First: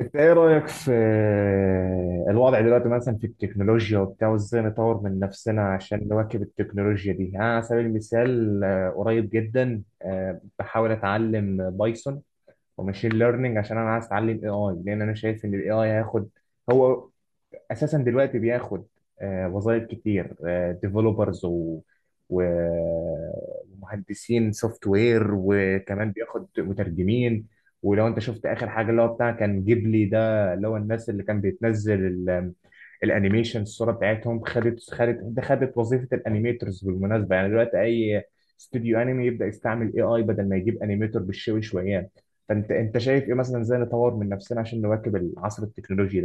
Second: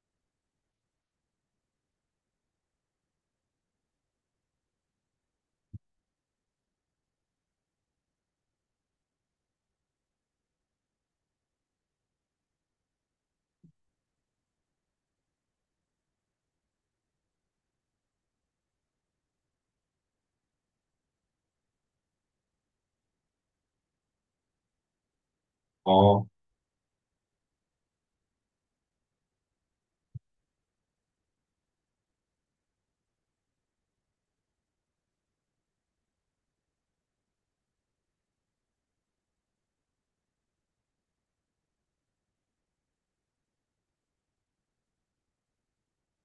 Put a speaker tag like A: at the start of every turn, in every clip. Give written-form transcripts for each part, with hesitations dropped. A: انت ايه رايك في الوضع دلوقتي مثلا في التكنولوجيا وبتاع وازاي نطور من نفسنا عشان نواكب التكنولوجيا دي؟ يعني على سبيل المثال، قريب جدا بحاول اتعلم بايثون وماشين ليرنينج، عشان انا عايز اتعلم اي اي، لان انا شايف ان الاي اي هياخد، هو اساسا دلوقتي بياخد وظائف كتير. ديفلوبرز و و- ومهندسين سوفت وير، وكمان
B: اه
A: بياخد مترجمين. ولو انت شفت اخر حاجه اللي هو بتاع كان جيبلي ده، اللي هو الناس اللي كان بيتنزل الانيميشن الصوره بتاعتهم، خدت وظيفه الانيميترز بالمناسبه. يعني دلوقتي اي استوديو انمي يبدا يستعمل اي اي بدل ما يجيب انيميتور بالشوي شويان. فانت شايف ايه مثلا، ازاي نطور من نفسنا عشان نواكب العصر التكنولوجي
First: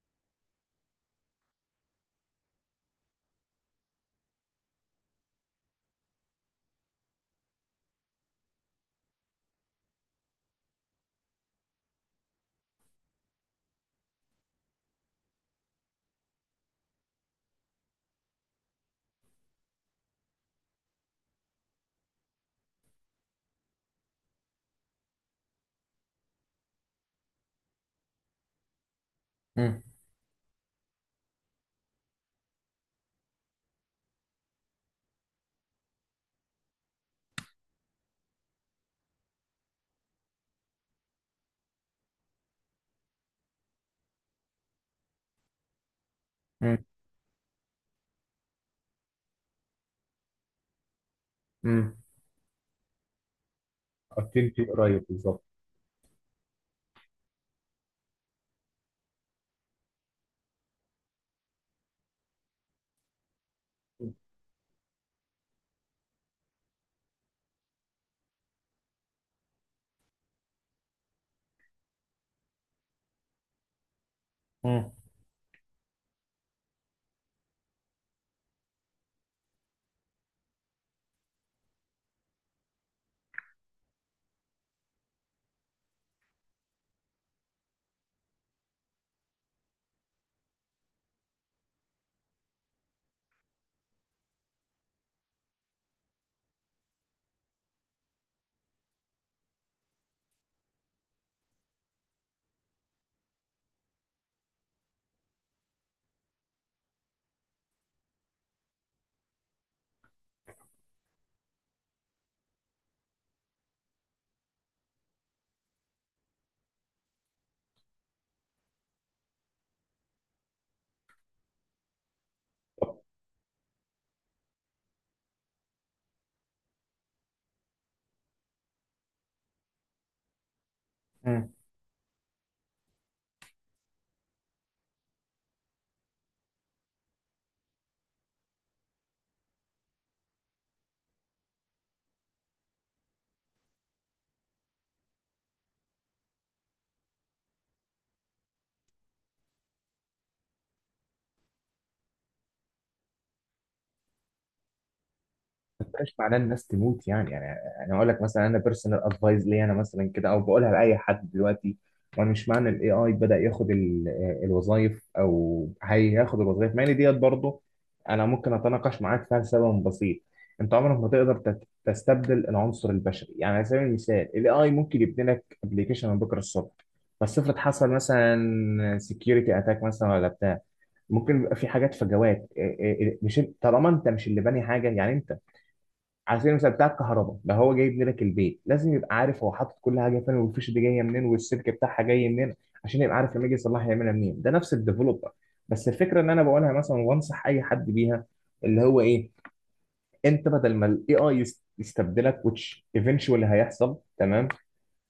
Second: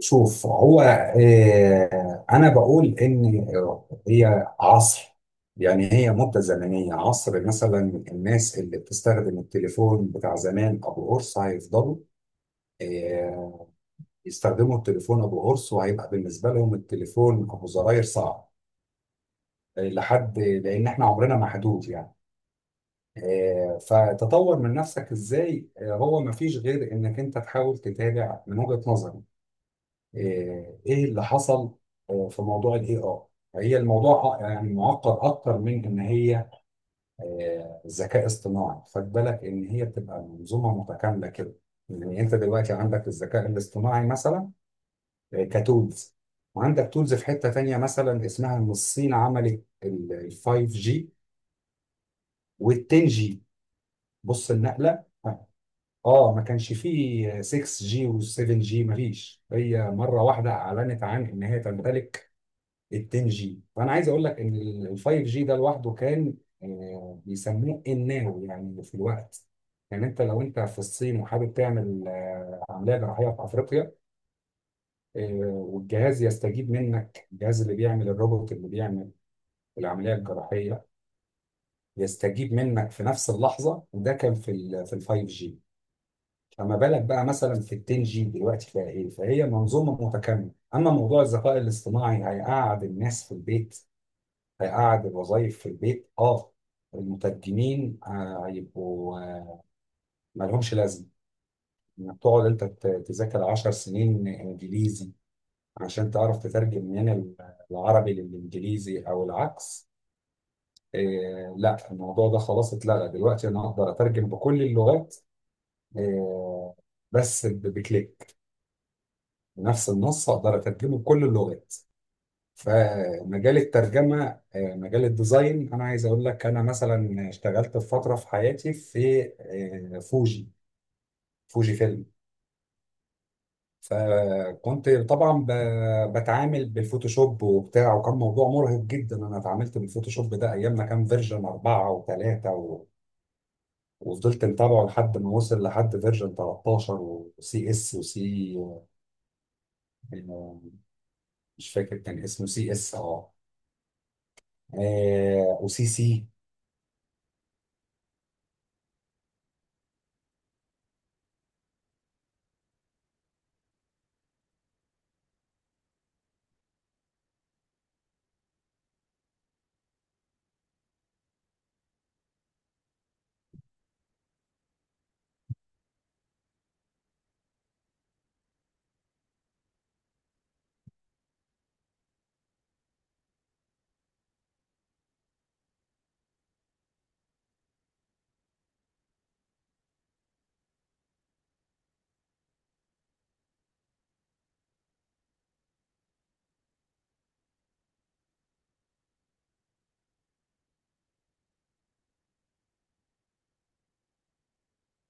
B: شوف، هو انا بقول ان هي عصر، يعني هي مده زمنيه عصر. مثلا الناس اللي بتستخدم التليفون بتاع زمان ابو قرص هيفضلوا آه، يستخدموا التليفون ابو قرص، وهيبقى بالنسبه لهم التليفون ابو زراير صعب لحد، لان احنا عمرنا محدود يعني. فتطور من نفسك ازاي؟ هو مفيش غير انك انت تحاول تتابع من وجهه نظري. ايه اللي حصل في موضوع الاي اي؟ هي الموضوع يعني معقد اكتر من ان هي ذكاء اصطناعي. خد بالك ان هي بتبقى منظومه متكامله كده. يعني انت دلوقتي عندك الذكاء الاصطناعي مثلا، كتولز،
A: ده؟
B: وعندك تولز في حته تانيه مثلا اسمها ان الصين عملت ال 5 جي
A: امم.
B: وال 10 جي. بص
A: اكتيفيتي قريب
B: النقله
A: بالظبط.
B: اه، ما كانش فيه 6 جي و 7 جي مفيش، هي مره واحده اعلنت عن ان هي تمتلك ال 10 جي. فانا عايز اقول لك ان ال 5 جي ده لوحده كان بيسموه الناو، يعني في الوقت. يعني انت لو انت في الصين وحابب تعمل عمليه جراحيه في افريقيا
A: امم.
B: والجهاز يستجيب منك، الجهاز اللي بيعمل الروبوت اللي بيعمل العمليه الجراحيه يستجيب منك في نفس اللحظه، وده كان في ال 5 جي. فما بالك بقى مثلا في ال 10 جي دلوقتي فيها ايه؟ فهي منظومه متكامله. اما موضوع الذكاء الاصطناعي، هيقعد الناس في البيت، هيقعد الوظائف في البيت. اه المترجمين هيبقوا مالهمش لازمه. انك تقعد انت تذاكر 10 سنين انجليزي عشان تعرف تترجم من العربي للانجليزي او العكس، لا، الموضوع ده خلاص اتلغى. دلوقتي انا اقدر اترجم بكل اللغات، آه، بس بكليك، نفس النص اقدر اترجمه بكل اللغات.
A: طب.
B: فمجال الترجمة، مجال الديزاين، أنا عايز أقول لك أنا مثلا اشتغلت في فترة في حياتي في فوجي،
A: امم.
B: فوجي فيلم. فكنت طبعا بتعامل بالفوتوشوب وبتاع، وكان موضوع مرهق جدا. أنا اتعاملت بالفوتوشوب ده أيام ما كان فيرجن أربعة و3 وفضلت متابعه لحد ما وصل لحد فيرجن 13 وسي اس وسي، آه، مش فاكر كان اسمه سي اس اه
A: ما
B: وسي
A: بقاش
B: سي.
A: معناه الناس تموت يعني، انا اقول لك مثلا، انا بيرسونال ادفايز ليا انا مثلا كده، او بقولها لاي حد دلوقتي. وانا مش معنى الاي اي بدا ياخد الوظائف او هياخد الوظائف، مع ان ديت برضه انا ممكن اتناقش معاك فيها لسبب بسيط. انت عمرك ما تقدر تستبدل العنصر البشري. يعني على سبيل المثال، الاي اي ممكن يبني لك ابلكيشن من بكره الصبح، بس افرض حصل مثلا سكيورتي اتاك مثلا ولا بتاع، ممكن يبقى في حاجات فجوات. إيه إيه إيه، مش إنت- طالما انت مش اللي باني حاجه، يعني انت على سبيل المثال بتاع الكهرباء ده، هو جاي يبني لك البيت، لازم يبقى عارف هو حاطط كل حاجه فين، والفيش دي جايه منين، والسلك بتاعها جاي منين، عشان يبقى عارف لما يجي يصلحها يعملها منين. ده نفس الديفلوبر. بس الفكره ان انا بقولها مثلا، وانصح اي حد بيها، اللي هو ايه، انت بدل ما الاي اي يستبدلك which eventually هيحصل، تمام،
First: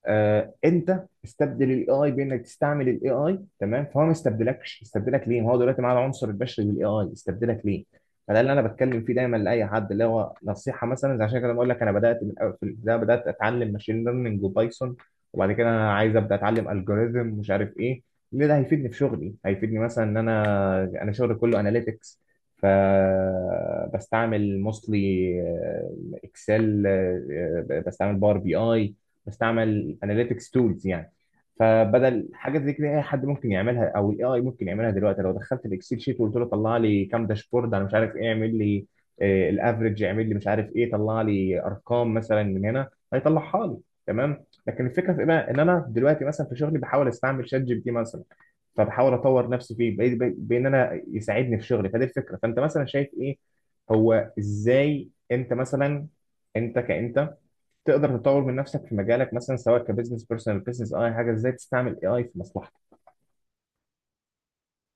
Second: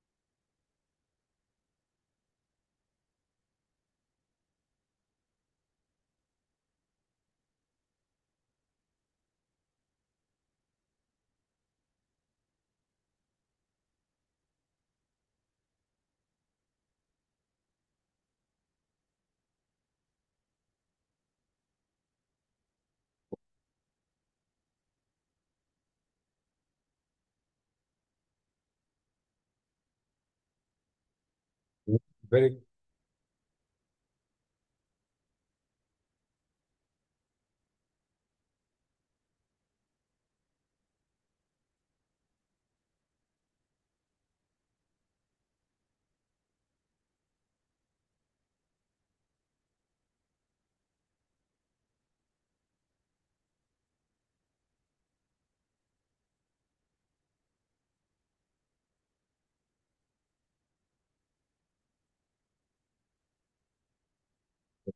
A: آه انت استبدل الاي اي بانك تستعمل الاي اي، تمام. فهو ما استبدلكش، استبدلك ليه ما هو دلوقتي معاه العنصر البشري بالاي اي، استبدلك ليه؟ فده اللي انا بتكلم فيه دايما لاي حد، اللي هو نصيحه مثلا زي عشان كده بقول لك، انا بدات في البدايه بدات اتعلم ماشين ليرنينج وبايثون، وبعد كده انا عايز ابدا اتعلم الجوريزم مش عارف ايه، ليه ده هيفيدني في شغلي. هيفيدني مثلا ان انا شغلي كله اناليتكس، فبستعمل موستلي اكسل، بستعمل باور بي اي، بستعمل اناليتكس تولز يعني. فبدل
B: بالنسبة
A: حاجه
B: لي،
A: زي كده اي حد ممكن يعملها او الاي اي ممكن يعملها دلوقتي، لو دخلت الاكسل شيت وقلت له طلع لي كام داشبورد انا مش عارف ايه، اعمل لي الافرج، اعمل لي مش عارف ايه، طلع لي ارقام مثلا من هنا، هيطلعها لي. تمام. لكن الفكره في ايه بقى، ان انا دلوقتي مثلا في شغلي بحاول استعمل شات جي بي تي مثلا، فبحاول اطور نفسي فيه، بان انا يساعدني في شغلي. فدي الفكره. فانت مثلا شايف ايه، هو ازاي انت مثلا انت كانت تقدر تطور من نفسك في مجالك، مثلا سواء كبزنس، بيرسونال، بزنس، اي حاجه، ازاي تستعمل اي اي في مصلحتك؟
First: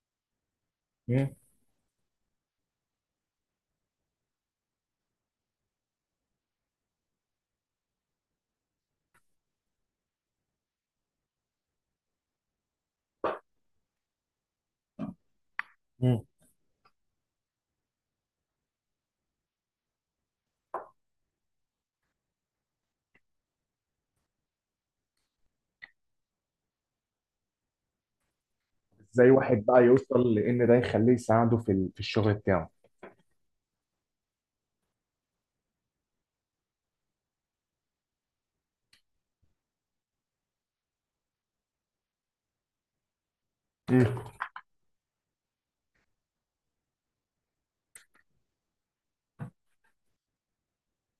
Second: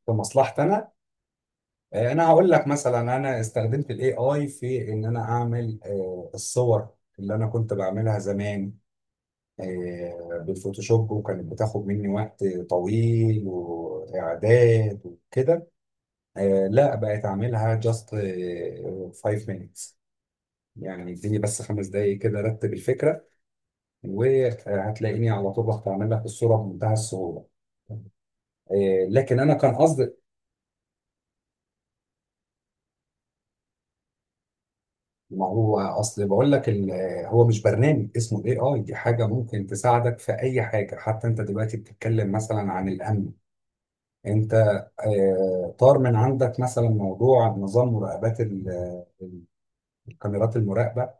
B: كمصلحتي انا،
A: مم.
B: انا هقول لك مثلا انا استخدمت الاي اي في ان انا اعمل الصور اللي انا كنت بعملها زمان بالفوتوشوب، وكانت بتاخد مني وقت طويل واعداد وكده.
A: مم.
B: لا، بقيت اعملها جاست 5 minutes. يعني اديني بس خمس دقايق كده، رتب الفكره، وهتلاقيني على طول بعمل لك الصوره بمنتهى السهوله.
A: ازاي
B: لكن انا
A: واحد
B: كان
A: بقى
B: قصدي،
A: يوصل لان ده يخليه يساعده في في الشغل بتاعه؟
B: ما هو اصل بقول لك هو مش برنامج اسمه الاي اي، دي حاجه ممكن تساعدك في اي حاجه. حتى انت دلوقتي بتتكلم مثلا عن الامن،
A: مم.
B: انت طار من عندك مثلا موضوع نظام مراقبات ال- الكاميرات المراقبه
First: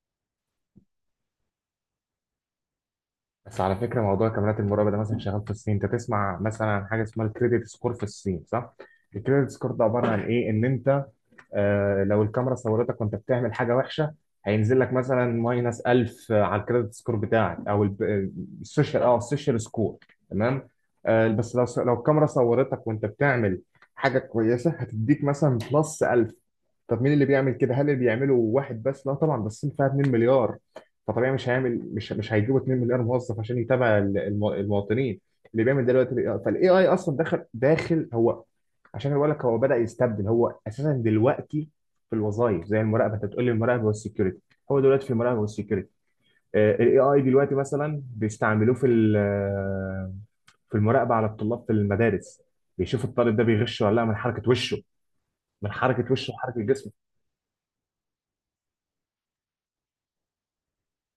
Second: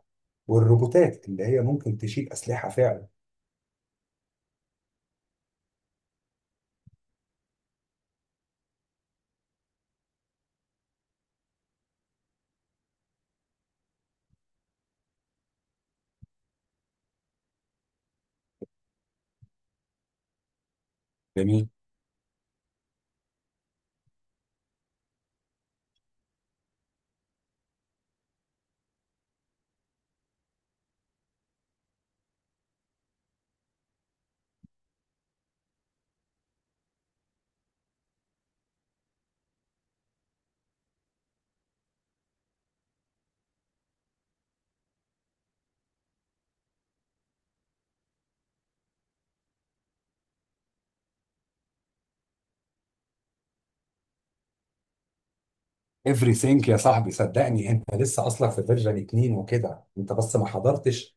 B: والروبوتات اللي هي ممكن تشيل اسلحه فعلا.
A: بس على فكره موضوع كاميرات المراقبه ده مثلا شغال في الصين. انت تسمع مثلا عن حاجه اسمها الكريدت سكور في الصين، صح؟ الكريدت سكور ده عباره عن ايه، ان انت لو الكاميرا صورتك وانت بتعمل حاجه وحشه، هينزل لك مثلا ماينس 1000 على الكريدت سكور بتاعك، او السوشيال، اه، السوشيال سكور. تمام. بس لو
B: جميل.
A: لو الكاميرا صورتك وانت بتعمل حاجه كويسه، هتديك مثلا بلس 1000. طب مين اللي بيعمل كده؟ هل اللي بيعمله واحد بس؟ لا طبعا، بس فيها 2 مليار، فطبيعي مش هيعمل، مش هيجيبوا 2 مليار موظف عشان يتابع المواطنين اللي بيعمل دلوقتي. فالاي اي اصلا داخل، هو عشان بقول لك هو بدأ يستبدل، هو اساسا دلوقتي في الوظائف زي المراقبه. انت بتقول لي المراقبه والسكيورتي، هو دلوقتي في المراقبه والسكيورتي. الاي اي دلوقتي مثلا بيستعملوه في في المراقبه على الطلاب في المدارس، بيشوفوا الطالب ده بيغش ولا لا، من حركه وشه، من حركه وشه وحركه
B: Everything يا
A: جسمه.
B: صاحبي، صدقني انت لسه اصلا في فيرجن 2 وكده، انت بس ما حضرتش.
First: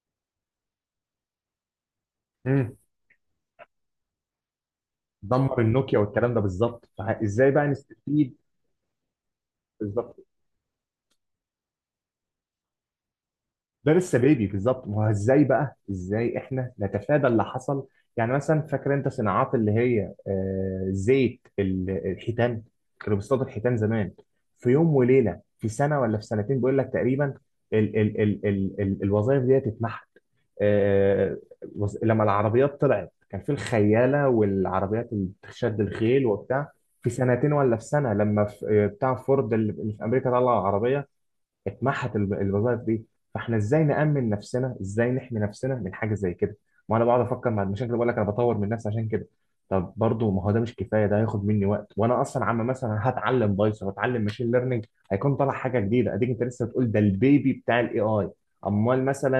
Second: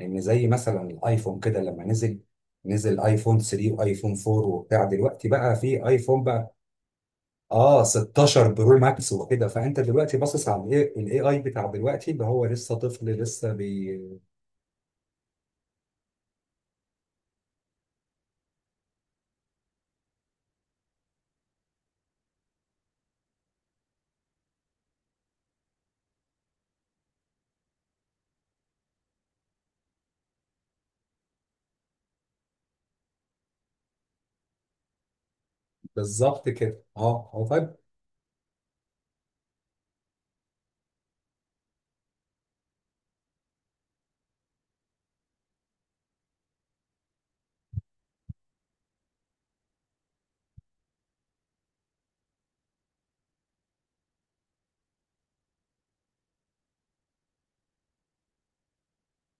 B: لان زي مثلا الايفون كده لما نزل،
A: مم.
B: نزل ايفون 3 وايفون 4 وبتاع، دلوقتي بقى
A: دمر
B: في
A: النوكيا
B: ايفون
A: والكلام ده
B: بقى
A: بالظبط. فازاي بقى
B: اه
A: نستفيد؟
B: 16 برو ماكس وكده. فانت دلوقتي
A: بالظبط،
B: باصص على الاي اي بتاع دلوقتي اللي هو لسه طفل، لسه
A: ده
B: بي...
A: لسه بيبي بالظبط. ما هو ازاي بقى، ازاي احنا نتفادى اللي حصل؟ يعني مثلا فاكر انت صناعات اللي هي زيت الحيتان، كانوا بيصطادوا الحيتان زمان، في يوم وليله في سنه ولا في سنتين بيقول لك تقريبا، ال ال ال ال ال الوظائف دي اتمحت. آه، لما العربيات طلعت، كان في الخياله والعربيات اللي بتشد الخيل
B: بالظبط
A: وبتاع،
B: كده
A: في
B: اه هو
A: سنتين
B: فاهم.
A: ولا في سنه لما بتاع فورد اللي في امريكا طلع العربيه، اتمحت الوظائف دي. فاحنا ازاي نأمن نفسنا، ازاي نحمي نفسنا من حاجه زي كده؟ ما انا بقعد افكر مع المشاكل، بقول لك انا بطور من نفسي عشان كده. طب برضه ما هو ده مش كفايه، ده هياخد مني وقت، وانا اصلا عم مثلا هتعلم بايثون واتعلم ماشين ليرنينج، هيكون طالع حاجه جديده، اديك انت لسه بتقول ده البيبي بتاع الاي اي، امال مثلا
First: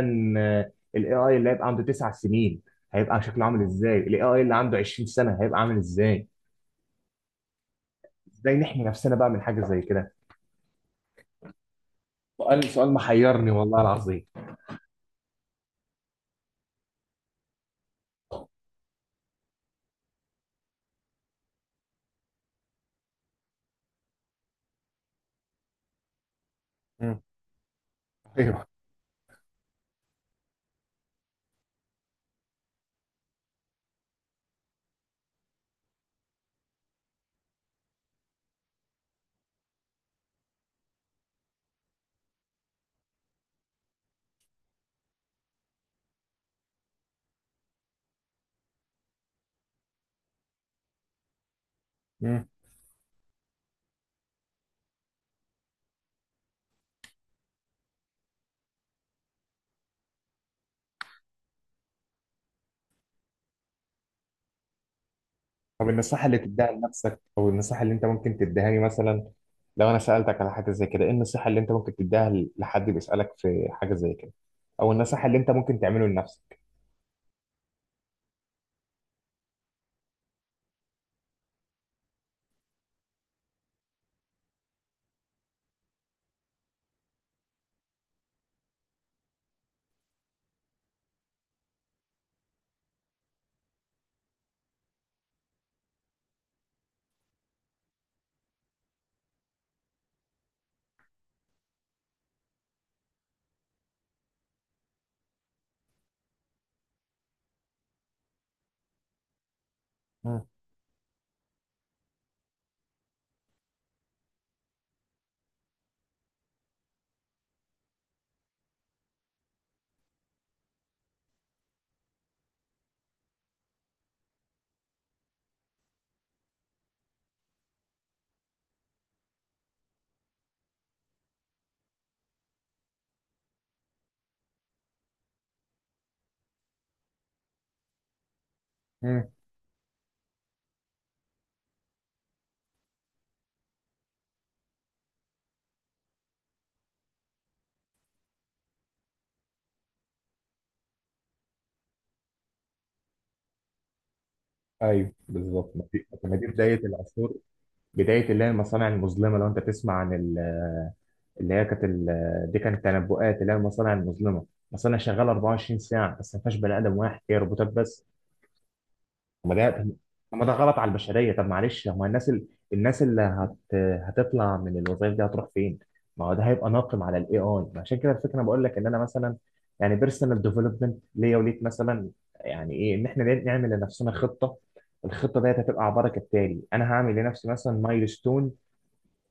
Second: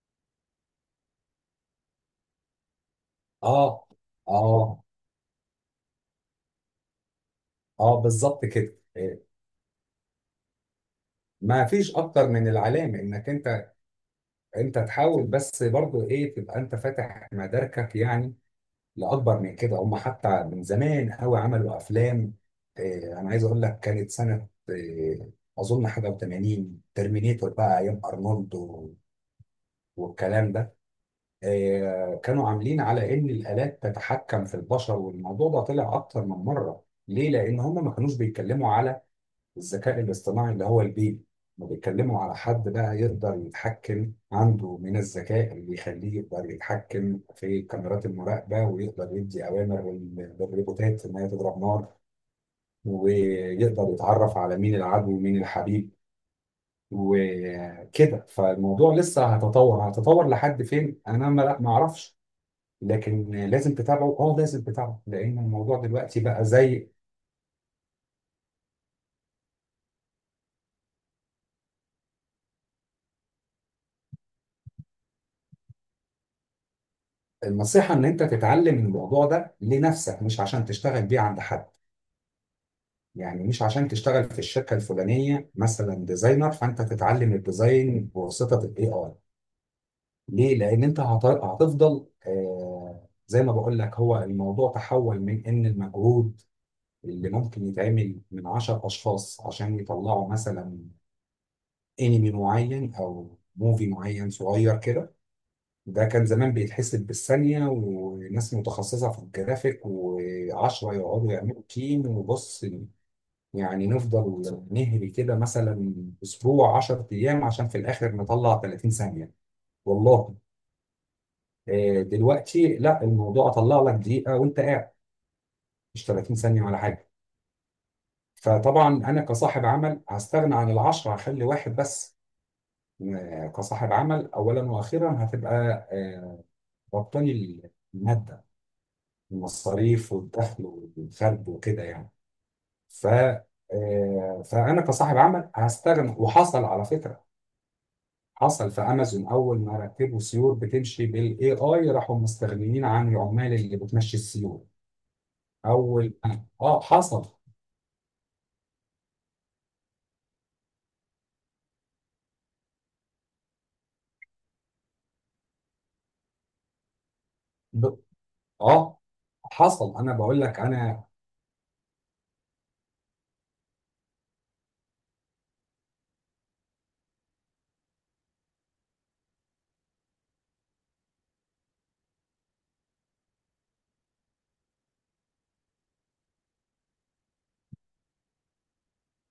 A: الاي اي اللي هيبقى عنده تسع سنين هيبقى شكله عامل
B: اه
A: ازاي؟ الاي اي اللي عنده
B: اه
A: 20 سنه هيبقى عامل ازاي؟
B: اه بالظبط
A: ازاي
B: كده.
A: نحمي نفسنا
B: إيه،
A: بقى من حاجه زي كده؟
B: ما فيش اكتر من
A: سؤال سؤال
B: العلامه انك
A: محيرني
B: انت،
A: والله العظيم.
B: انت تحاول بس برضو ايه تبقى انت فاتح مداركك يعني لاكبر من كده. هم حتى من زمان قوي عملوا افلام، انا عايز اقول لك كانت سنه اظن حاجه و80،
A: مم.
B: ترمينيتور بقى ايام ارنولد
A: ايوه.
B: والكلام ده. كانوا عاملين على ان الالات تتحكم في البشر، والموضوع ده طلع اكتر من مره. ليه؟ لان هم ما كانوش بيتكلموا على الذكاء الاصطناعي اللي هو البيبي. ما بيتكلموا على حد بقى يقدر يتحكم عنده من الذكاء اللي يخليه يقدر يتحكم في كاميرات المراقبة، ويقدر يدي أوامر للروبوتات إن هي تضرب نار، ويقدر يتعرف على مين العدو ومين الحبيب وكده. فالموضوع لسه هيتطور، هيتطور لحد فين أنا ما أعرفش. لكن لازم تتابعه، اه لازم تتابعه، لأن الموضوع
A: طب
B: دلوقتي
A: النصيحة اللي
B: بقى
A: تديها
B: زي.
A: لنفسك، أو النصيحة اللي أنت ممكن تديها لي مثلا، لو أنا سألتك على حاجة زي كده، إيه النصيحة اللي أنت ممكن تديها لحد بيسألك في حاجة زي كده، أو النصيحة اللي أنت ممكن تعمله لنفسك؟
B: النصيحة إن أنت تتعلم الموضوع ده لنفسك، مش عشان تشتغل بيه عند حد. يعني مش عشان تشتغل في الشركة الفلانية مثلا ديزاينر، فأنت تتعلم الديزاين بواسطة ال AI. ليه؟ لأن أنت هتفضل، آه زي ما بقول لك، هو الموضوع تحول من إن المجهود اللي ممكن يتعمل من 10 أشخاص عشان يطلعوا مثلا أنمي معين أو موفي معين صغير كده، ده كان زمان بيتحسب بالثانية وناس متخصصة في الجرافيك،
A: مم.
B: وعشرة يقعدوا يعملوا تيم وبص، يعني نفضل نهري كده مثلا اسبوع 10 ايام عشان في الاخر نطلع 30 ثانيه. والله دلوقتي لا، الموضوع اطلع لك دقيقه وانت قاعد، مش 30 ثانيه ولا حاجه. فطبعا انا كصاحب عمل هستغنى عن العشرة، هخلي واحد بس. كصاحب عمل اولا واخيرا هتبقى آه، ربطاني، الماده،
A: مم.
B: المصاريف والدخل والخرج وكده يعني. ف فانا كصاحب عمل هستغنى. وحصل، على فكره، حصل في امازون، اول ما رتبوا سيور بتمشي بالاي اي راحوا مستغنيين عن العمال اللي بتمشي السيور.
A: أيوه، بالظبط. ما دي
B: اول
A: ما دي
B: اه
A: بداية
B: حصل
A: العصور، بداية اللي هي المصانع المظلمة. لو أنت تسمع عن اللي هي كانت دي كانت تنبؤات اللي هي المصانع المظلمة، مصانع شغالة 24 ساعة بس ما فيهاش بني آدم واحد، هي روبوتات
B: ب...
A: بس.
B: اه
A: طب ما ده
B: حصل. انا
A: طب
B: بقول
A: ما ده
B: لك
A: غلط على
B: انا
A: البشريه. طب معلش، هو الناس ال... الناس اللي هت... هتطلع من الوظائف دي هتروح فين؟ ما هو ده هيبقى ناقم على الاي اي. عشان كده الفكره انا بقول لك، ان انا مثلا يعني بيرسونال ديفلوبمنت ليا وليك مثلا، يعني ايه، ان احنا نعمل لنفسنا خطه. الخطه ديت هتبقى عباره كالتالي: انا هعمل لنفسي مثلا مايلستون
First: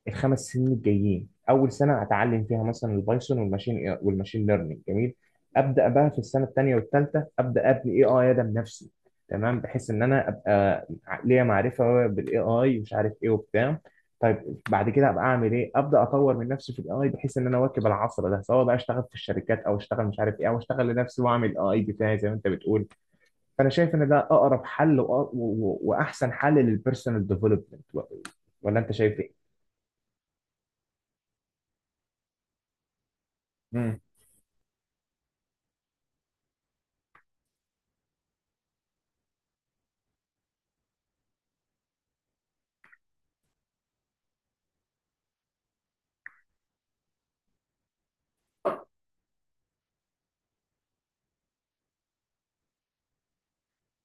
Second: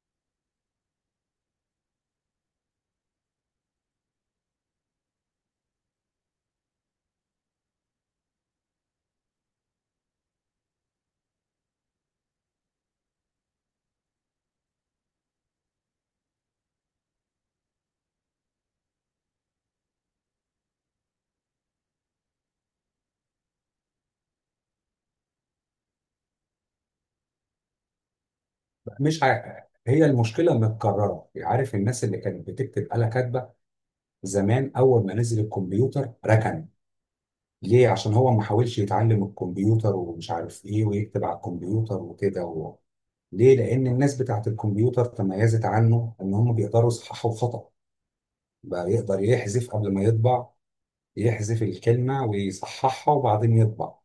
A: الخمس سنين الجايين. اول سنه هتعلم فيها مثلا البايثون والماشين والماشين ليرنينج، جميل. ابدا بقى في السنه الثانيه والثالثه ابدا ابني اي اي ادم نفسي، تمام، بحيث ان انا ابقى ليا معرفه بالاي اي ومش عارف ايه وبتاع. طيب بعد كده ابقى اعمل ايه؟ ابدا اطور من نفسي في الاي اي، بحيث ان انا اواكب العصر ده، سواء بقى اشتغل في الشركات، او اشتغل مش عارف ايه، او اشتغل لنفسي واعمل اي بتاعي زي ما انت بتقول. فانا شايف ان ده اقرب حل وأ- و- و- واحسن حل للبيرسونال ديفلوبمنت. ولا انت شايف
B: مش
A: ايه؟
B: ع... هي المشكله متكرره. عارف الناس اللي كانت بتكتب آلة كاتبه زمان، اول ما نزل الكمبيوتر ركن. ليه؟ عشان هو ما حاولش يتعلم الكمبيوتر ومش عارف ايه، ويكتب على الكمبيوتر وكده ليه؟ لان الناس بتاعت الكمبيوتر تميزت عنه ان هم بيقدروا يصححوا خطأ، بقى يقدر يحذف قبل ما يطبع، يحذف الكلمة ويصححها وبعدين يطبع.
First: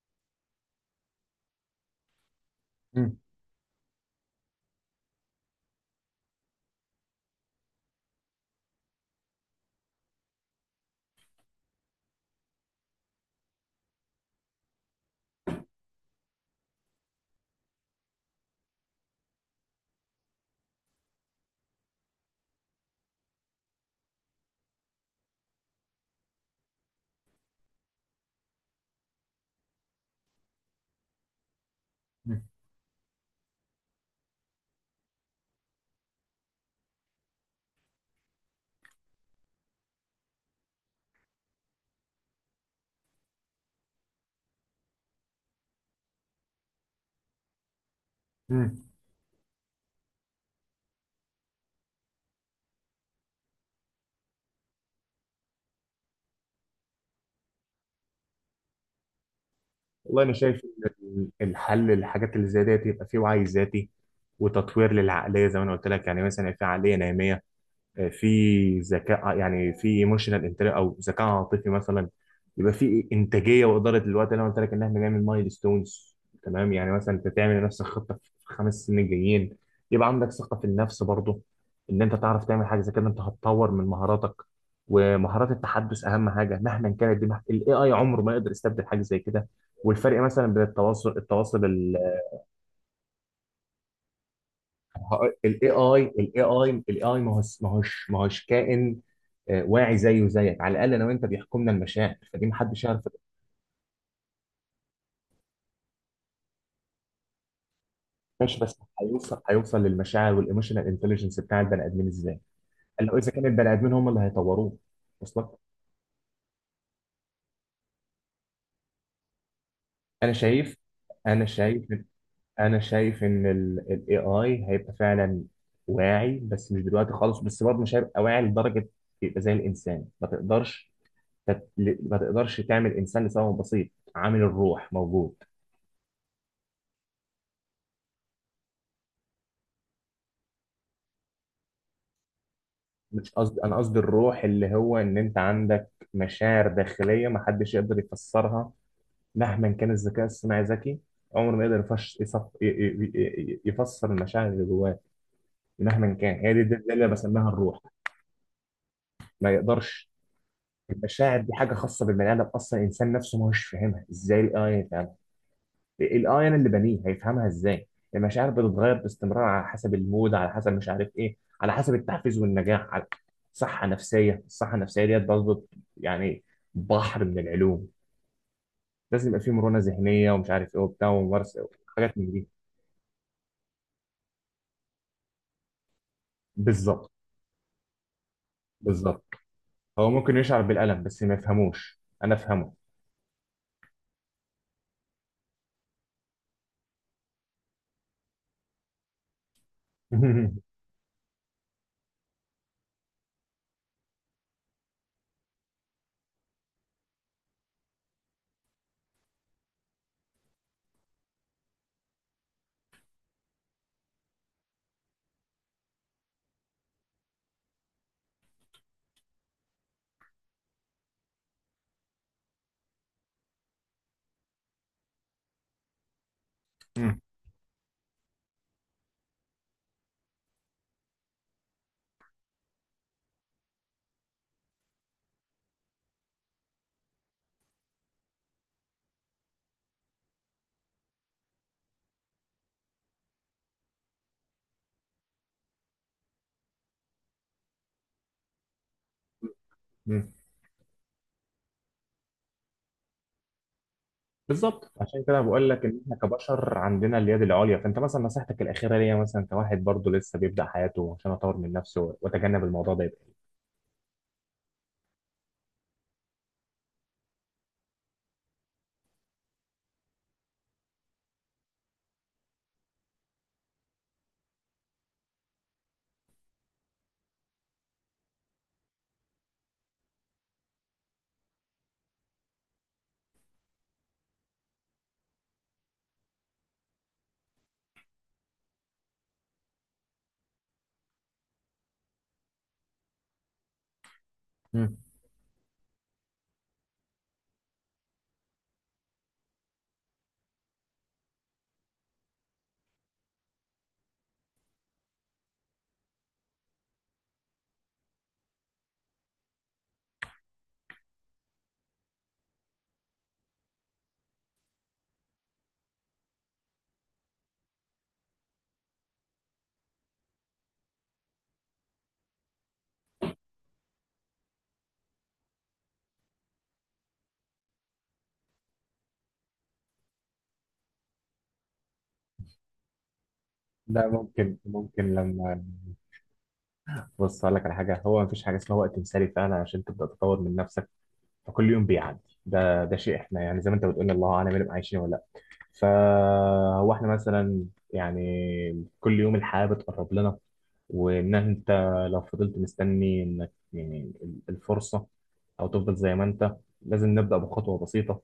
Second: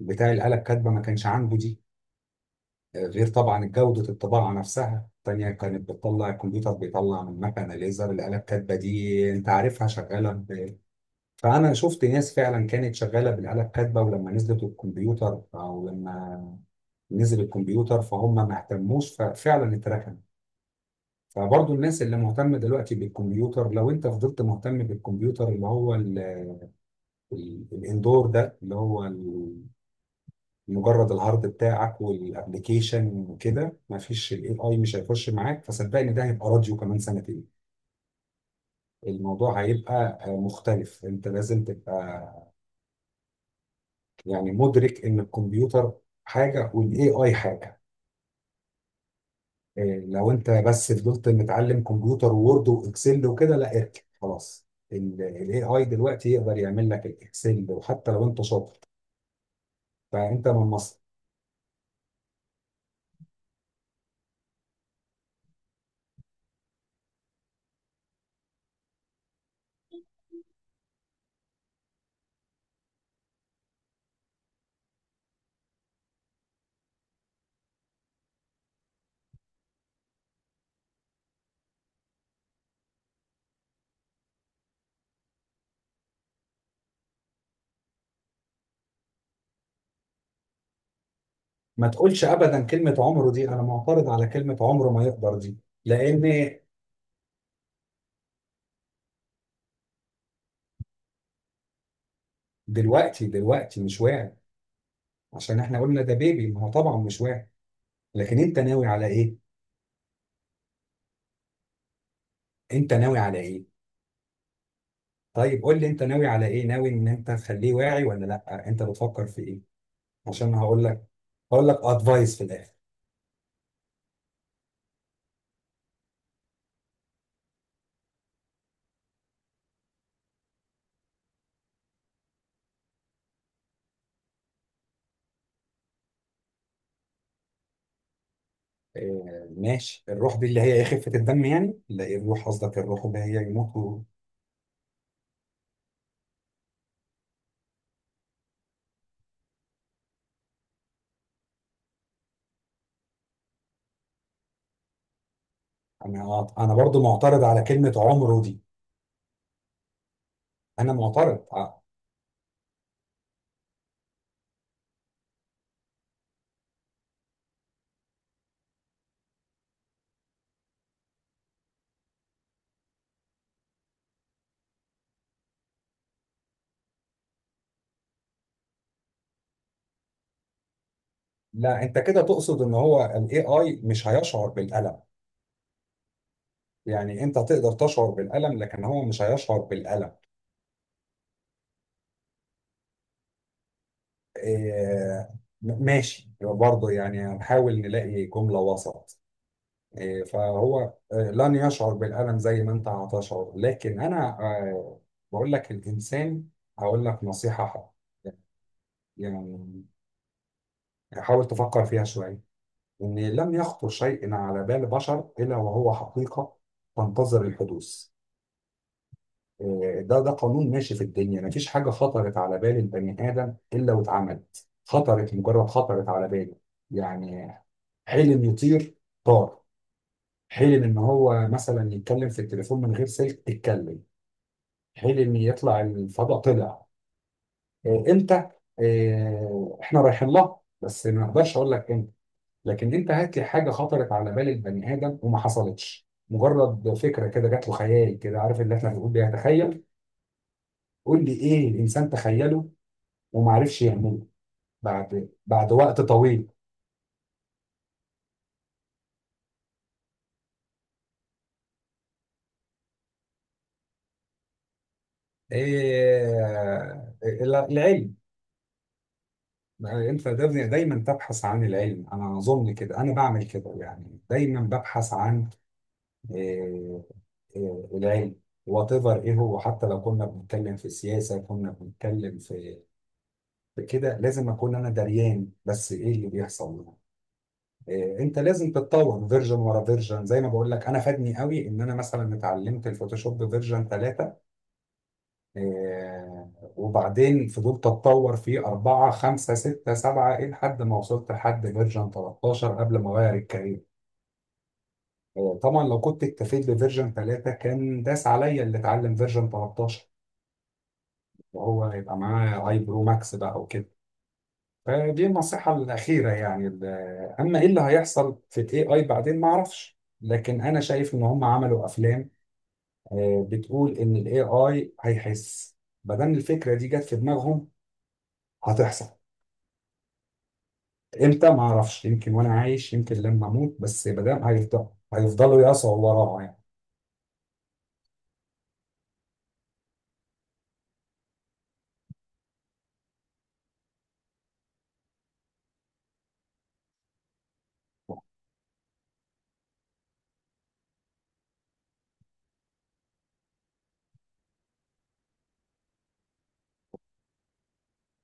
B: بتاع الآلة الكاتبة ما كانش عنده دي،
A: مم.
B: غير طبعا جودة الطباعة نفسها التانية كانت بتطلع. الكمبيوتر بيطلع من مكنة ليزر، الآلة الكاتبة دي أنت عارفها شغالة فأنا شفت ناس فعلا كانت شغالة بالآلة الكاتبة، ولما نزلت الكمبيوتر أو لما نزل الكمبيوتر فهم ما اهتموش، ففعلا اتركن. فبرضه الناس اللي مهتمة دلوقتي بالكمبيوتر، لو أنت فضلت مهتم بالكمبيوتر اللي هو الاندور ده، اللي هو مجرد الهارد بتاعك
A: مم.
B: والابلكيشن وكده، ما فيش الاي اي، مش هيخش معاك. فصدقني ده هيبقى راديو كمان سنتين. الموضوع هيبقى مختلف، انت لازم تبقى يعني مدرك ان الكمبيوتر حاجه والاي اي حاجه.
A: مم.
B: آه، لو انت بس فضلت متعلم كمبيوتر وورد واكسل وكده، لا اركن خلاص. الاي اي دلوقتي يقدر يعمل لك الاكسل وحتى لو انت شاطر.
A: والله انا
B: فانت
A: شايف
B: من
A: ان الحل للحاجات اللي زي ديت يبقى فيه وعي ذاتي، وتطوير للعقليه، زي ما انا قلت لك، يعني مثلا في عقليه ناميه، في ذكاء، يعني في ايموشنال انتليجنس او ذكاء عاطفي مثلا، يبقى في انتاجيه واداره الوقت اللي انا قلت لك ان احنا نعمل مايل ستونز، تمام، يعني مثلا انت تعمل لنفسك خطه في خمس سنين جايين. يبقى عندك ثقه في النفس برضه ان انت تعرف تعمل حاجه زي كده. انت هتطور من مهاراتك ومهارات التحدث، اهم حاجه، مهما كانت دي الاي اي عمره ما يقدر يستبدل حاجه زي كده. والفرق مثلا بين التواصل
B: ما تقولش ابدا كلمه عمره دي، انا معترض على كلمه عمره ما يقدر دي. لان
A: الاي اي، ما هوش ما هوش كائن واعي زيه وزيك. على الاقل انا وانت بيحكمنا المشاعر، فدي ما حدش يعرف.
B: دلوقتي، دلوقتي مش واعي، عشان احنا قلنا ده بيبي، ما هو طبعا مش واعي. لكن انت
A: ماشي، بس
B: ناوي على ايه؟
A: هيوصل، للمشاعر والايموشنال انتليجنس بتاع البني ادمين ازاي؟
B: انت
A: قال له
B: ناوي
A: اذا
B: على
A: كان البني
B: ايه؟
A: ادمين هم اللي هيطوروه. وصلك.
B: طيب قول لي انت ناوي على ايه؟ ناوي ان انت تخليه واعي ولا لا؟ انت بتفكر في ايه؟
A: انا
B: عشان
A: شايف
B: هقول لك،
A: انا
B: هقول لك
A: شايف
B: ادفايس في الاخر.
A: انا شايف ان الاي اي هيبقى فعلا واعي، بس مش دلوقتي خالص، بس برضه مش هيبقى واعي لدرجه يبقى زي الانسان، ما تقدرش ما تقدرش تعمل انسان لسبب بسيط: عامل الروح موجود.
B: آه ماشي، الروح دي اللي هي ايه؟ خفه الدم يعني؟ لا، إيه الروح؟ قصدك الروح اللي
A: مش
B: هي
A: قصدي، انا
B: يموت
A: قصدي الروح اللي هو ان انت عندك مشاعر داخليه ما حدش يقدر يفسرها. مهما كان الذكاء الصناعي ذكي، عمره ما يقدر يفش يصف ي- ي- ي- يفسر المشاعر اللي جواه، مهما كان.
B: انا
A: هي دي،
B: انا
A: دي
B: برضو
A: اللي أنا
B: معترض
A: بسميها
B: على
A: الروح.
B: كلمه عمره دي،
A: ما يقدرش.
B: انا
A: المشاعر
B: معترض.
A: دي حاجه خاصه بالبني ادم، اصلا الانسان نفسه ما هوش فاهمها، ازاي الاي انا اللي بنيه هيفهمها ازاي؟ المشاعر بتتغير باستمرار، على حسب المود، على حسب مش عارف ايه، على حسب التحفيز والنجاح، على صحه نفسيه، الصحه النفسيه ديت برضه يعني بحر من العلوم. لازم يبقى فيه مرونه ذهنيه ومش عارف ايه وبتاع وممارسه،
B: لا انت
A: حاجات
B: كده
A: من دي.
B: تقصد ان هو الاي اي مش هيشعر بالالم؟
A: بالظبط.
B: يعني انت تقدر تشعر بالالم لكن هو مش
A: بالظبط،
B: هيشعر
A: هو
B: بالالم.
A: ممكن يشعر بالالم بس ما يفهموش انا افهمه.
B: إيه ماشي برضه، يعني هنحاول نلاقي جملة وسط. إيه فهو لن يشعر بالالم زي ما انت هتشعر، لكن انا بقول لك الانسان، هقول لك نصيحة حق. يعني حاول تفكر فيها شوية، إن لم يخطر شيء على بال بشر إلا وهو حقيقة تنتظر الحدوث. ده قانون ماشي في الدنيا، مفيش حاجة خطرت على بال البني آدم إلا واتعملت. خطرت، مجرد خطرت على باله يعني. حلم يطير، طار. حلم إن هو مثلا يتكلم في التليفون من غير سلك، اتكلم. حلم يطلع الفضاء، طلع. إيه، إمتى؟ إيه، إحنا رايحين لها، بس ما أقدرش أقول لك إمتى. لكن أنت هات لي حاجة خطرت على بال البني آدم وما حصلتش. مجرد فكرة كده جات له، خيال كده، عارف اللي إحنا بنقول بيتخيل. قول لي إيه الإنسان تخيله وما عرفش يعمله.
A: بالظبط، عشان
B: بعد
A: كده بقول
B: بعد
A: لك ان
B: وقت
A: احنا
B: طويل،
A: كبشر عندنا اليد العليا. فانت مثلا نصيحتك الاخيره ليا مثلا كواحد برضه لسه بيبدا حياته، عشان اطور من نفسي واتجنب الموضوع ده، يبقى.
B: إيه العلم. انت دايما دايماً تبحث عن العلم، انا اظن كده، انا بعمل كده يعني، دايما ببحث عن إيه، إيه العلم. وات ايفر، ايه هو، حتى لو كنا بنتكلم في السياسه، كنا بنتكلم في في كده، لازم اكون انا دريان بس ايه اللي بيحصل. إيه، انت لازم تتطور فيرجن ورا فيرجن، زي ما بقول لك انا، فادني قوي ان انا مثلا اتعلمت الفوتوشوب فيرجن ثلاثة،
A: مم.
B: آه، وبعدين فضلت اتطور فيه أربعة خمسة ستة سبعة إيه لحد ما وصلت لحد فيرجن 13 قبل ما أغير الكارير. طبعا لو كنت اكتفيت بفيرجن 3 كان داس عليا اللي اتعلم فيرجن 13 وهو يبقى معاه اي برو ماكس بقى وكده. فدي النصيحة الأخيرة يعني أما إيه اللي هيحصل في ال AI بعدين ما أعرفش، لكن أنا شايف إن هم عملوا أفلام بتقول إن ال AI هيحس. مادام الفكرة دي جت في دماغهم، هتحصل. امتى ما اعرفش، يمكن وانا عايش، يمكن لما اموت،
A: ده
B: بس ما دام
A: ممكن،
B: هيفضل،
A: ممكن لما،
B: هيفضلوا يقصوا وراها يعني.
A: بص اقول لك على حاجه، هو مفيش حاجه اسمها وقت مثالي فعلا عشان تبدا تطور من نفسك. فكل يوم بيعدي، ده ده شيء، احنا يعني زي ما انت بتقول الله اعلم هنبقى عايشين ولا. فهو احنا مثلا يعني كل يوم الحياة بتقرب لنا. وان انت لو فضلت مستني انك يعني الفرصة، او تفضل زي ما انت، لازم نبدأ بخطوة بسيطة،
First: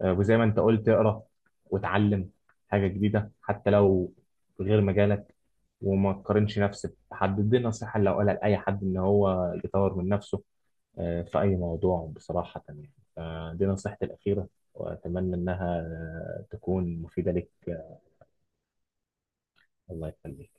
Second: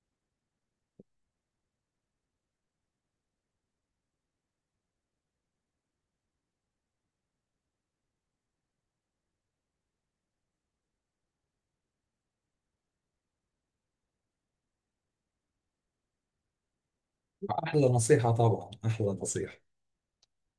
A: وزي ما انت قلت اقرا وتعلم حاجة جديدة حتى لو غير مجالك. وما تقارنش نفسك بحد، دي نصيحة اللي هقولها لأي حد إن هو يطور من نفسه في أي موضوع بصراحة يعني. فدي نصيحتي الأخيرة، وأتمنى إنها تكون مفيدة لك.
B: احلى نصيحة طبعا، احلى نصيحة.
A: الله يخليك.